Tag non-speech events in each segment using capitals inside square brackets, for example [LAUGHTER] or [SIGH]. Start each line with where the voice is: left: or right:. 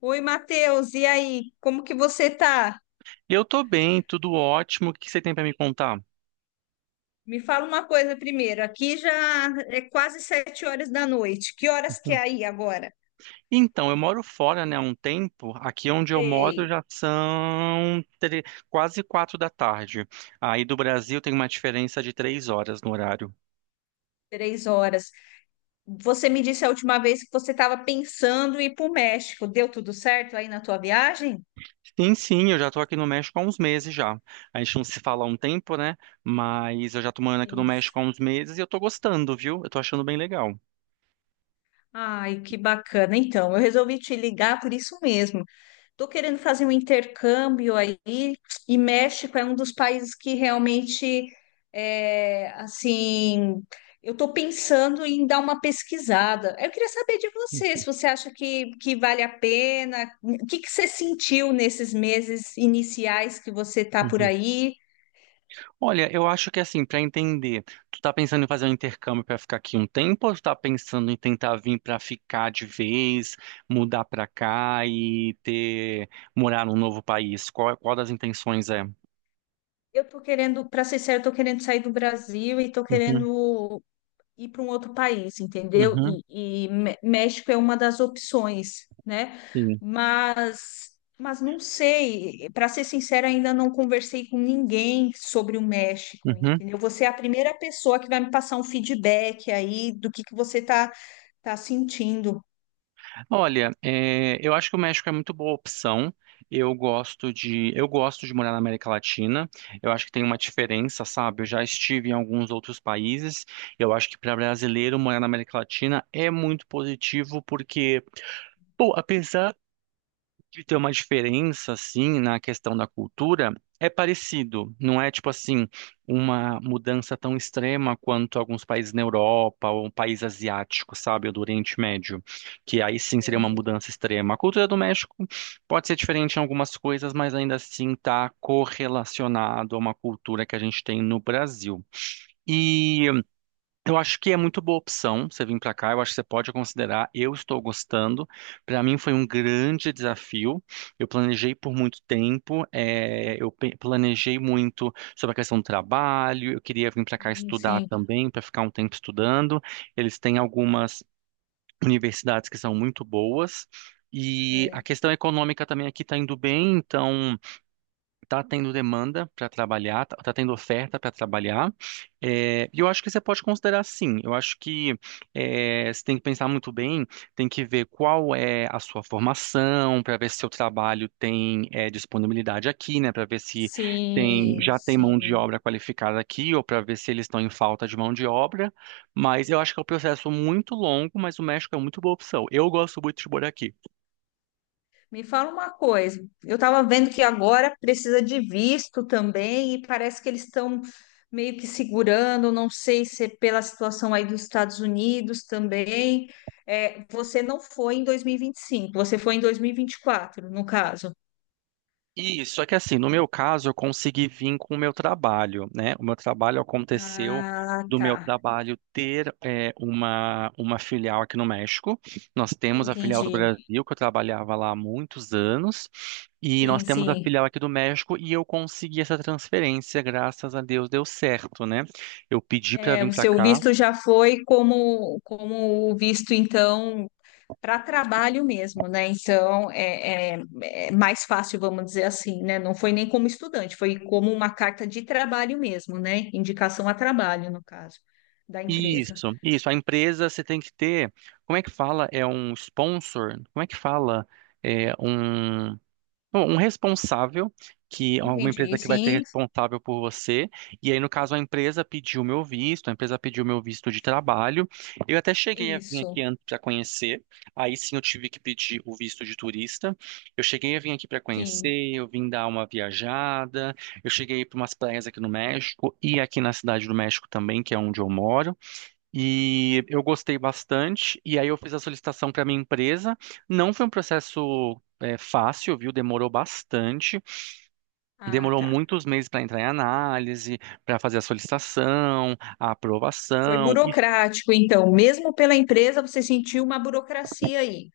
left: Oi, Matheus, e aí? Como que você tá?
right: Eu tô bem, tudo ótimo. O que que você tem pra me contar?
left: Me fala uma coisa primeiro. Aqui já é quase 7 horas da noite. Que horas que é
right: Hum.
left: aí agora?
right: Então, eu moro fora, né, há um tempo. Aqui onde eu moro
left: Sei,
right: já são quase 4 da tarde. Aí do Brasil tem uma diferença de 3 horas no horário.
left: 3 horas. Você me disse a última vez que você estava pensando em ir para o México. Deu tudo certo aí na tua viagem?
right: Sim, sim, eu já tô aqui no México há uns meses já. A gente não se fala há um tempo, né? Mas eu já tô morando aqui no
left: Isso.
right: México há uns meses e eu tô gostando, viu? Eu tô achando bem legal.
left: Ai, que bacana. Então, eu resolvi te ligar por isso mesmo. Estou querendo fazer um intercâmbio aí, e México é um dos países que realmente, é, assim, eu estou pensando em dar uma pesquisada. Eu queria saber de você, se você acha que vale a pena, o que, que você sentiu nesses meses iniciais que você está por
right: Uhum.
left: aí?
right: Olha, eu acho que assim, para entender, tu tá pensando em fazer um intercâmbio para ficar aqui um tempo ou tu tá pensando em tentar vir para ficar de vez, mudar para cá e ter morar num novo país? Qual das intenções é?
left: Eu estou querendo, para ser sincero, estou querendo sair do Brasil e estou
right: Uhum,
left: querendo ir para um outro país, entendeu?
right: uhum,
left: E México é uma das opções, né?
right: sim.
left: Mas não sei, para ser sincera, ainda não conversei com ninguém sobre o México,
right: Uhum.
left: entendeu? Você é a primeira pessoa que vai me passar um feedback aí do que você tá sentindo.
right: Olha, é, eu acho que o México é muito boa opção. Eu gosto de morar na América Latina. Eu acho que tem uma diferença, sabe? Eu já estive em alguns outros países. Eu acho que para brasileiro morar na América Latina é muito positivo porque, pô, apesar de ter uma diferença assim na questão da cultura é parecido, não é tipo assim uma mudança tão extrema quanto alguns países na Europa ou um país asiático, sabe, ou do Oriente Médio, que aí sim seria uma
left: Entendi.
right: mudança extrema. A cultura do México pode ser diferente em algumas coisas, mas ainda assim está correlacionado a uma cultura que a gente tem no Brasil. E eu acho que é muito boa opção você vir para cá. Eu acho que você pode considerar. Eu estou gostando. Para mim foi um grande desafio. Eu planejei por muito tempo. Eu planejei muito sobre a questão do trabalho. Eu queria vir para cá
left: Sim,
right: estudar
left: sim.
right: também, para ficar um tempo estudando. Eles têm algumas universidades que são muito boas. E a
left: É.
right: questão econômica também aqui está indo bem. Então tá tendo demanda para trabalhar, tá tendo oferta para trabalhar. É, e eu acho que você pode considerar sim. Eu acho que é, você tem que pensar muito bem, tem que ver qual é a sua formação, para ver se seu trabalho tem é, disponibilidade aqui, né? Para ver se tem,
left: Sim,
right: já tem mão de
left: sim.
right: obra qualificada aqui, ou para ver se eles estão em falta de mão de obra. Mas eu acho que é um processo muito longo, mas o México é muito boa opção. Eu gosto muito de morar aqui.
left: Me fala uma coisa, eu estava vendo que agora precisa de visto também e parece que eles estão meio que segurando, não sei se é pela situação aí dos Estados Unidos também. É, você não foi em 2025, você foi em 2024, no caso.
right: Isso, só que assim, no meu caso, eu consegui vir com o meu trabalho, né? O meu trabalho aconteceu
left: Ah,
right: do meu
left: tá.
right: trabalho ter uma filial aqui no México. Nós temos a filial do
left: Entendi.
right: Brasil, que eu trabalhava lá há muitos anos, e nós
left: Sim,
right: temos a
left: sim.
right: filial aqui do México, e eu consegui essa transferência, graças a Deus deu certo, né? Eu pedi para
left: É,
right: vir
left: o
right: para
left: seu
right: cá.
left: visto já foi como, como o visto, então. Para trabalho mesmo, né? Então é mais fácil, vamos dizer assim, né? Não foi nem como estudante, foi como uma carta de trabalho mesmo, né? Indicação a trabalho, no caso, da empresa.
right: Isso, isso. A empresa você tem que ter, como é que fala? É um sponsor? Como é que fala? É um. Bom, um responsável, que é uma
left: Entendi,
right: empresa que vai ser
left: sim,
right: responsável por você. E aí, no caso, a empresa pediu meu visto, a empresa pediu meu visto de trabalho. Eu até cheguei a vir aqui
left: isso,
right: antes para conhecer. Aí sim eu tive que pedir o visto de turista. Eu cheguei a vir aqui para
left: sim.
right: conhecer, eu vim dar uma viajada. Eu cheguei para umas praias aqui no México e aqui na cidade do México também, que é onde eu moro. E eu gostei bastante, e aí eu fiz a solicitação para minha empresa. Não foi um processo é, fácil, viu? Demorou bastante,
left: Ah,
right: demorou
left: tá.
right: muitos meses para entrar em análise, para fazer a solicitação, a
left: Foi
right: aprovação. E...
left: burocrático, então, mesmo pela empresa, você sentiu uma burocracia aí.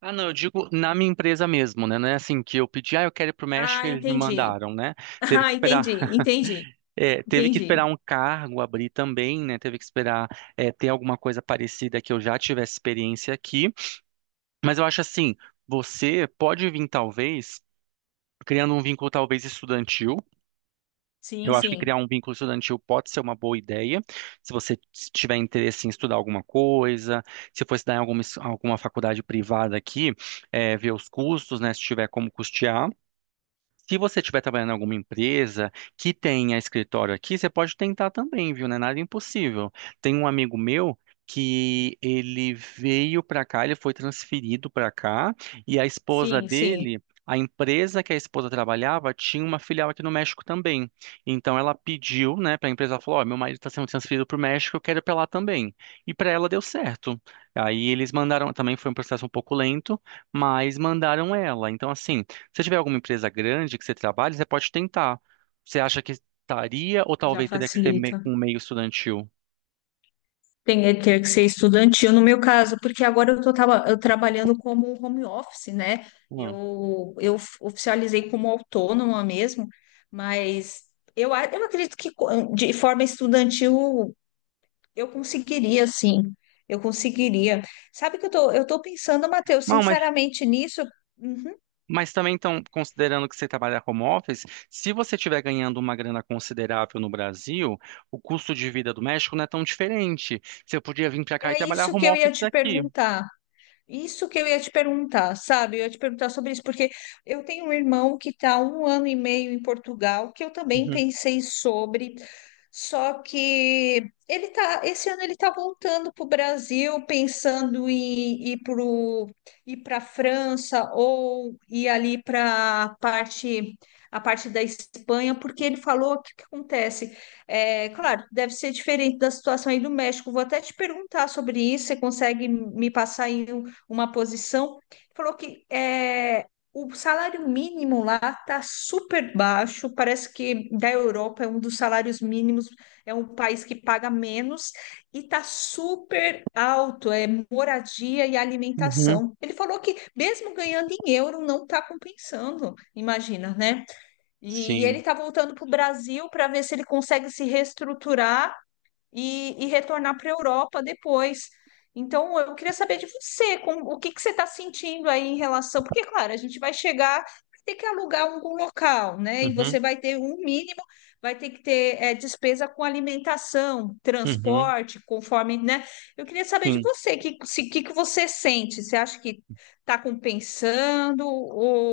right: Ah, não, eu digo na minha empresa mesmo, né? Não é assim que eu pedi, ah, eu quero ir para o México e
left: Ah,
right: eles me
left: entendi. [LAUGHS]
right: mandaram, né? Teve que
left: Ah,
right: esperar,
left: entendi, entendi,
right: [LAUGHS] teve que esperar
left: entendi.
right: um cargo abrir também, né? Teve que esperar ter alguma coisa parecida que eu já tivesse experiência aqui. Mas eu acho assim, você pode vir talvez criando um vínculo talvez estudantil.
left: Sim,
right: Eu acho que criar
left: sim,
right: um vínculo estudantil pode ser uma boa ideia, se você tiver interesse em estudar alguma coisa, se for estudar em alguma, alguma faculdade privada aqui, ver os custos, né, se tiver como custear. Se você estiver trabalhando em alguma empresa que tenha escritório aqui, você pode tentar também, viu? Não é nada impossível. Tem um amigo meu que ele veio para cá, ele foi transferido para cá, e a esposa
left: sim, sim.
right: dele, a empresa que a esposa trabalhava, tinha uma filial aqui no México também. Então ela pediu, né, para a empresa, ela falou: Ó, meu marido está sendo transferido para o México, eu quero ir para lá também. E para ela deu certo. Aí eles mandaram, também foi um processo um pouco lento, mas mandaram ela. Então, assim. Se tiver alguma empresa grande que você trabalhe, você pode tentar. Você acha que estaria ou
left: Já
right: talvez teria que ser
left: facilita.
right: com meio estudantil?
left: Ter que ser estudantil no meu caso, porque agora eu trabalhando como home office, né?
right: Hum.
left: Eu oficializei como autônoma mesmo, mas eu acredito que de forma estudantil eu conseguiria, sim. Eu conseguiria. Sabe que eu tô pensando, Matheus,
right: Não, mas,
left: sinceramente nisso. Uhum,
right: mas também, então, considerando que você trabalha home office, se você estiver ganhando uma grana considerável no Brasil, o custo de vida do México não é tão diferente. Você podia vir para cá e
left: é
right: trabalhar
left: isso
right: home
left: que eu ia
right: office
left: te
right: daqui.
left: perguntar. Isso que eu ia te perguntar, sabe? Eu ia te perguntar sobre isso, porque eu tenho um irmão que está um ano e meio em Portugal, que eu também
right: Uhum,
left: pensei sobre, só que ele tá, esse ano ele está voltando para o Brasil, pensando em ir pro, ir para a França ou ir ali para a parte da Espanha, porque ele falou o que que acontece. É, claro, deve ser diferente da situação aí do México. Vou até te perguntar sobre isso. Você consegue me passar aí uma posição, falou que é, o salário mínimo lá está super baixo, parece que da Europa é um dos salários mínimos, é um país que paga menos e está super alto, é moradia e
right: uhum,
left: alimentação. Ele falou que mesmo ganhando em euro não está compensando, imagina, né? E ele
right: sim,
left: está voltando para o Brasil para ver se ele consegue se reestruturar e retornar para a Europa depois. Então, eu queria saber de você, como, o que que você está sentindo aí em relação, porque, claro, a gente vai chegar, vai ter que alugar algum local, né? E você
right: uhum,
left: vai ter um mínimo, vai ter que ter despesa com alimentação,
right: uhum,
left: transporte, conforme, né? Eu queria saber de
right: sim,
left: você, o que, se, que você sente? Você acha que está compensando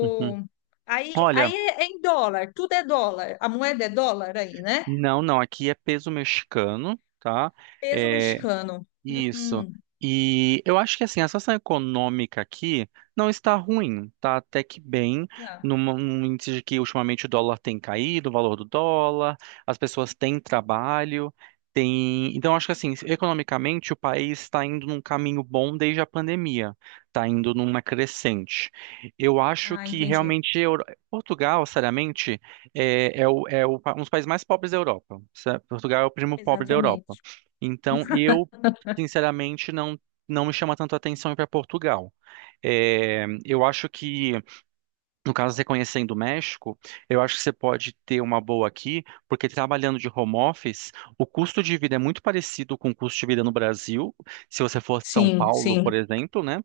right: uhum.
left: Aí,
right: Olha,
left: aí é em dólar, tudo é dólar, a moeda é dólar aí, né?
right: não, não, aqui é peso mexicano, tá?
left: Peso
right: É,
left: mexicano.
right: isso.
left: Hum.
right: E eu acho que assim, a situação econômica aqui não está ruim, tá até que bem,
left: Tá.
right: num índice de que ultimamente o dólar tem caído, o valor do dólar, as pessoas têm trabalho, tem... Então, acho que assim, economicamente o país está indo num caminho bom desde a pandemia, está indo numa crescente. Eu acho
left: Ah,
right: que
left: entendi.
right: realmente Portugal, seriamente, um dos países mais pobres da Europa. Portugal é o primo pobre da Europa.
left: Exatamente.
right: Então, eu sinceramente, não, não me chama tanto a atenção ir para Portugal. É, eu acho que, no caso, você conhecendo o México, eu acho que você pode ter uma boa aqui, porque trabalhando de home office, o custo de vida é muito parecido com o custo de vida no Brasil, se você for de São
left: Sim,
right: Paulo,
left: sim.
right: por exemplo, né?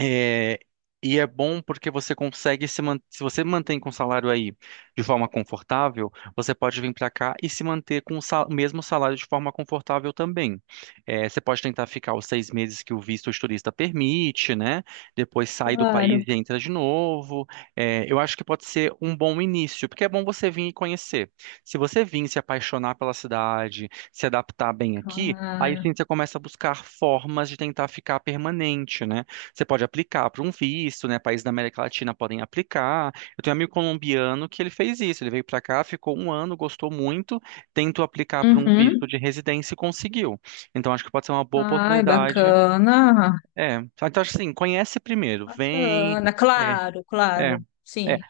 right: É, e é bom porque você consegue se você mantém com o salário aí de forma confortável, você pode vir para cá e se manter com o mesmo salário de forma confortável também. É, você pode tentar ficar os 6 meses que o visto de turista permite, né? Depois sai do
left: Claro,
right: país e entra de novo. É, eu acho que pode ser um bom início, porque é bom você vir e conhecer. Se você vir se apaixonar pela cidade, se adaptar bem aqui, aí
left: claro.
right: sim você começa a buscar formas de tentar ficar permanente, né? Você pode aplicar para um visto, né? Países da América Latina podem aplicar. Eu tenho um amigo colombiano que ele fez isso. Ele veio para cá, ficou um ano, gostou muito, tentou aplicar para um
left: Uhum.
right: visto de residência e conseguiu. Então acho que pode ser uma boa
left: Ai,
right: oportunidade.
left: bacana.
right: É. Então acho assim, conhece primeiro, vem.
left: Bacana.
right: É,
left: Claro,
right: é,
left: claro.
right: é.
left: Sim.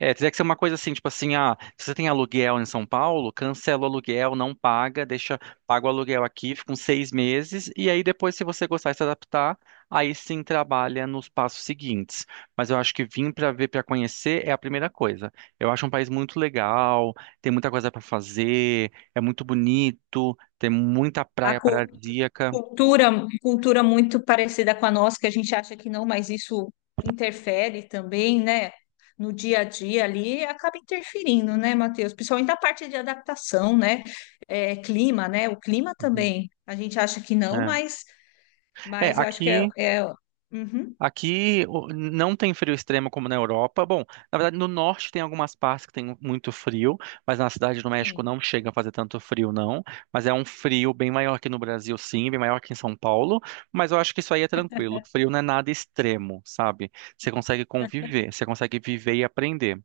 right: É, teria que ser uma coisa assim, tipo assim, ah, se você tem aluguel em São Paulo, cancela o aluguel, não paga, deixa, paga o aluguel aqui, fica uns 6 meses, e aí depois, se você gostar e se adaptar, aí sim trabalha nos passos seguintes. Mas eu acho que vir para ver, para conhecer é a primeira coisa. Eu acho um país muito legal, tem muita coisa para fazer, é muito bonito, tem muita
left: A
right: praia
left: cu-
right: paradisíaca.
left: cultura, cultura muito parecida com a nossa, que a gente acha que não, mas isso interfere também, né? No dia a dia ali, acaba interferindo, né, Matheus? Principalmente a parte de adaptação, né? É, clima, né? O clima
right: Uhum.
left: também. A gente acha que não,
right: É. É,
left: mas eu acho que é,
right: aqui.
left: é... Uhum.
right: Aqui não tem frio extremo como na Europa. Bom, na verdade, no norte tem algumas partes que tem muito frio, mas na cidade do México
left: Sim.
right: não chega a fazer tanto frio, não. Mas é um frio bem maior que no Brasil, sim, bem maior que em São Paulo. Mas eu acho que isso aí é tranquilo. Frio não é nada extremo, sabe? Você consegue conviver, você consegue viver e aprender.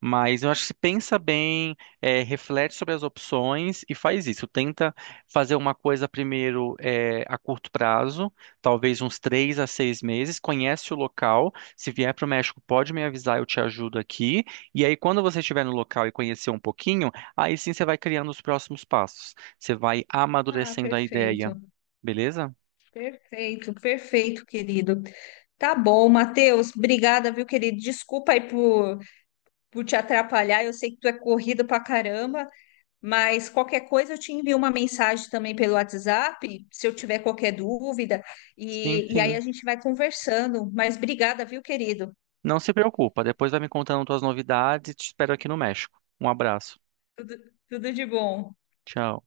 right: Mas eu acho que se pensa bem, reflete sobre as opções e faz isso. Tenta fazer uma coisa primeiro, a curto prazo, talvez uns 3 a 6 meses. Conhece o local. Se vier para o México, pode me avisar, eu te ajudo aqui. E aí, quando você estiver no local e conhecer um pouquinho, aí sim você vai criando os próximos passos. Você vai
left: Ah,
right: amadurecendo a ideia,
left: perfeito.
right: beleza?
left: Perfeito, perfeito, querido. Tá bom, Matheus. Obrigada, viu, querido? Desculpa aí por te atrapalhar. Eu sei que tu é corrido pra caramba, mas qualquer coisa eu te envio uma mensagem também pelo WhatsApp, se eu tiver qualquer dúvida.
right: Sim,
left: E aí a
right: sim.
left: gente vai conversando. Mas obrigada, viu, querido?
right: Não se preocupa. Depois vai me contando tuas novidades e te espero aqui no México. Um abraço.
left: Tudo, tudo de bom.
right: Tchau.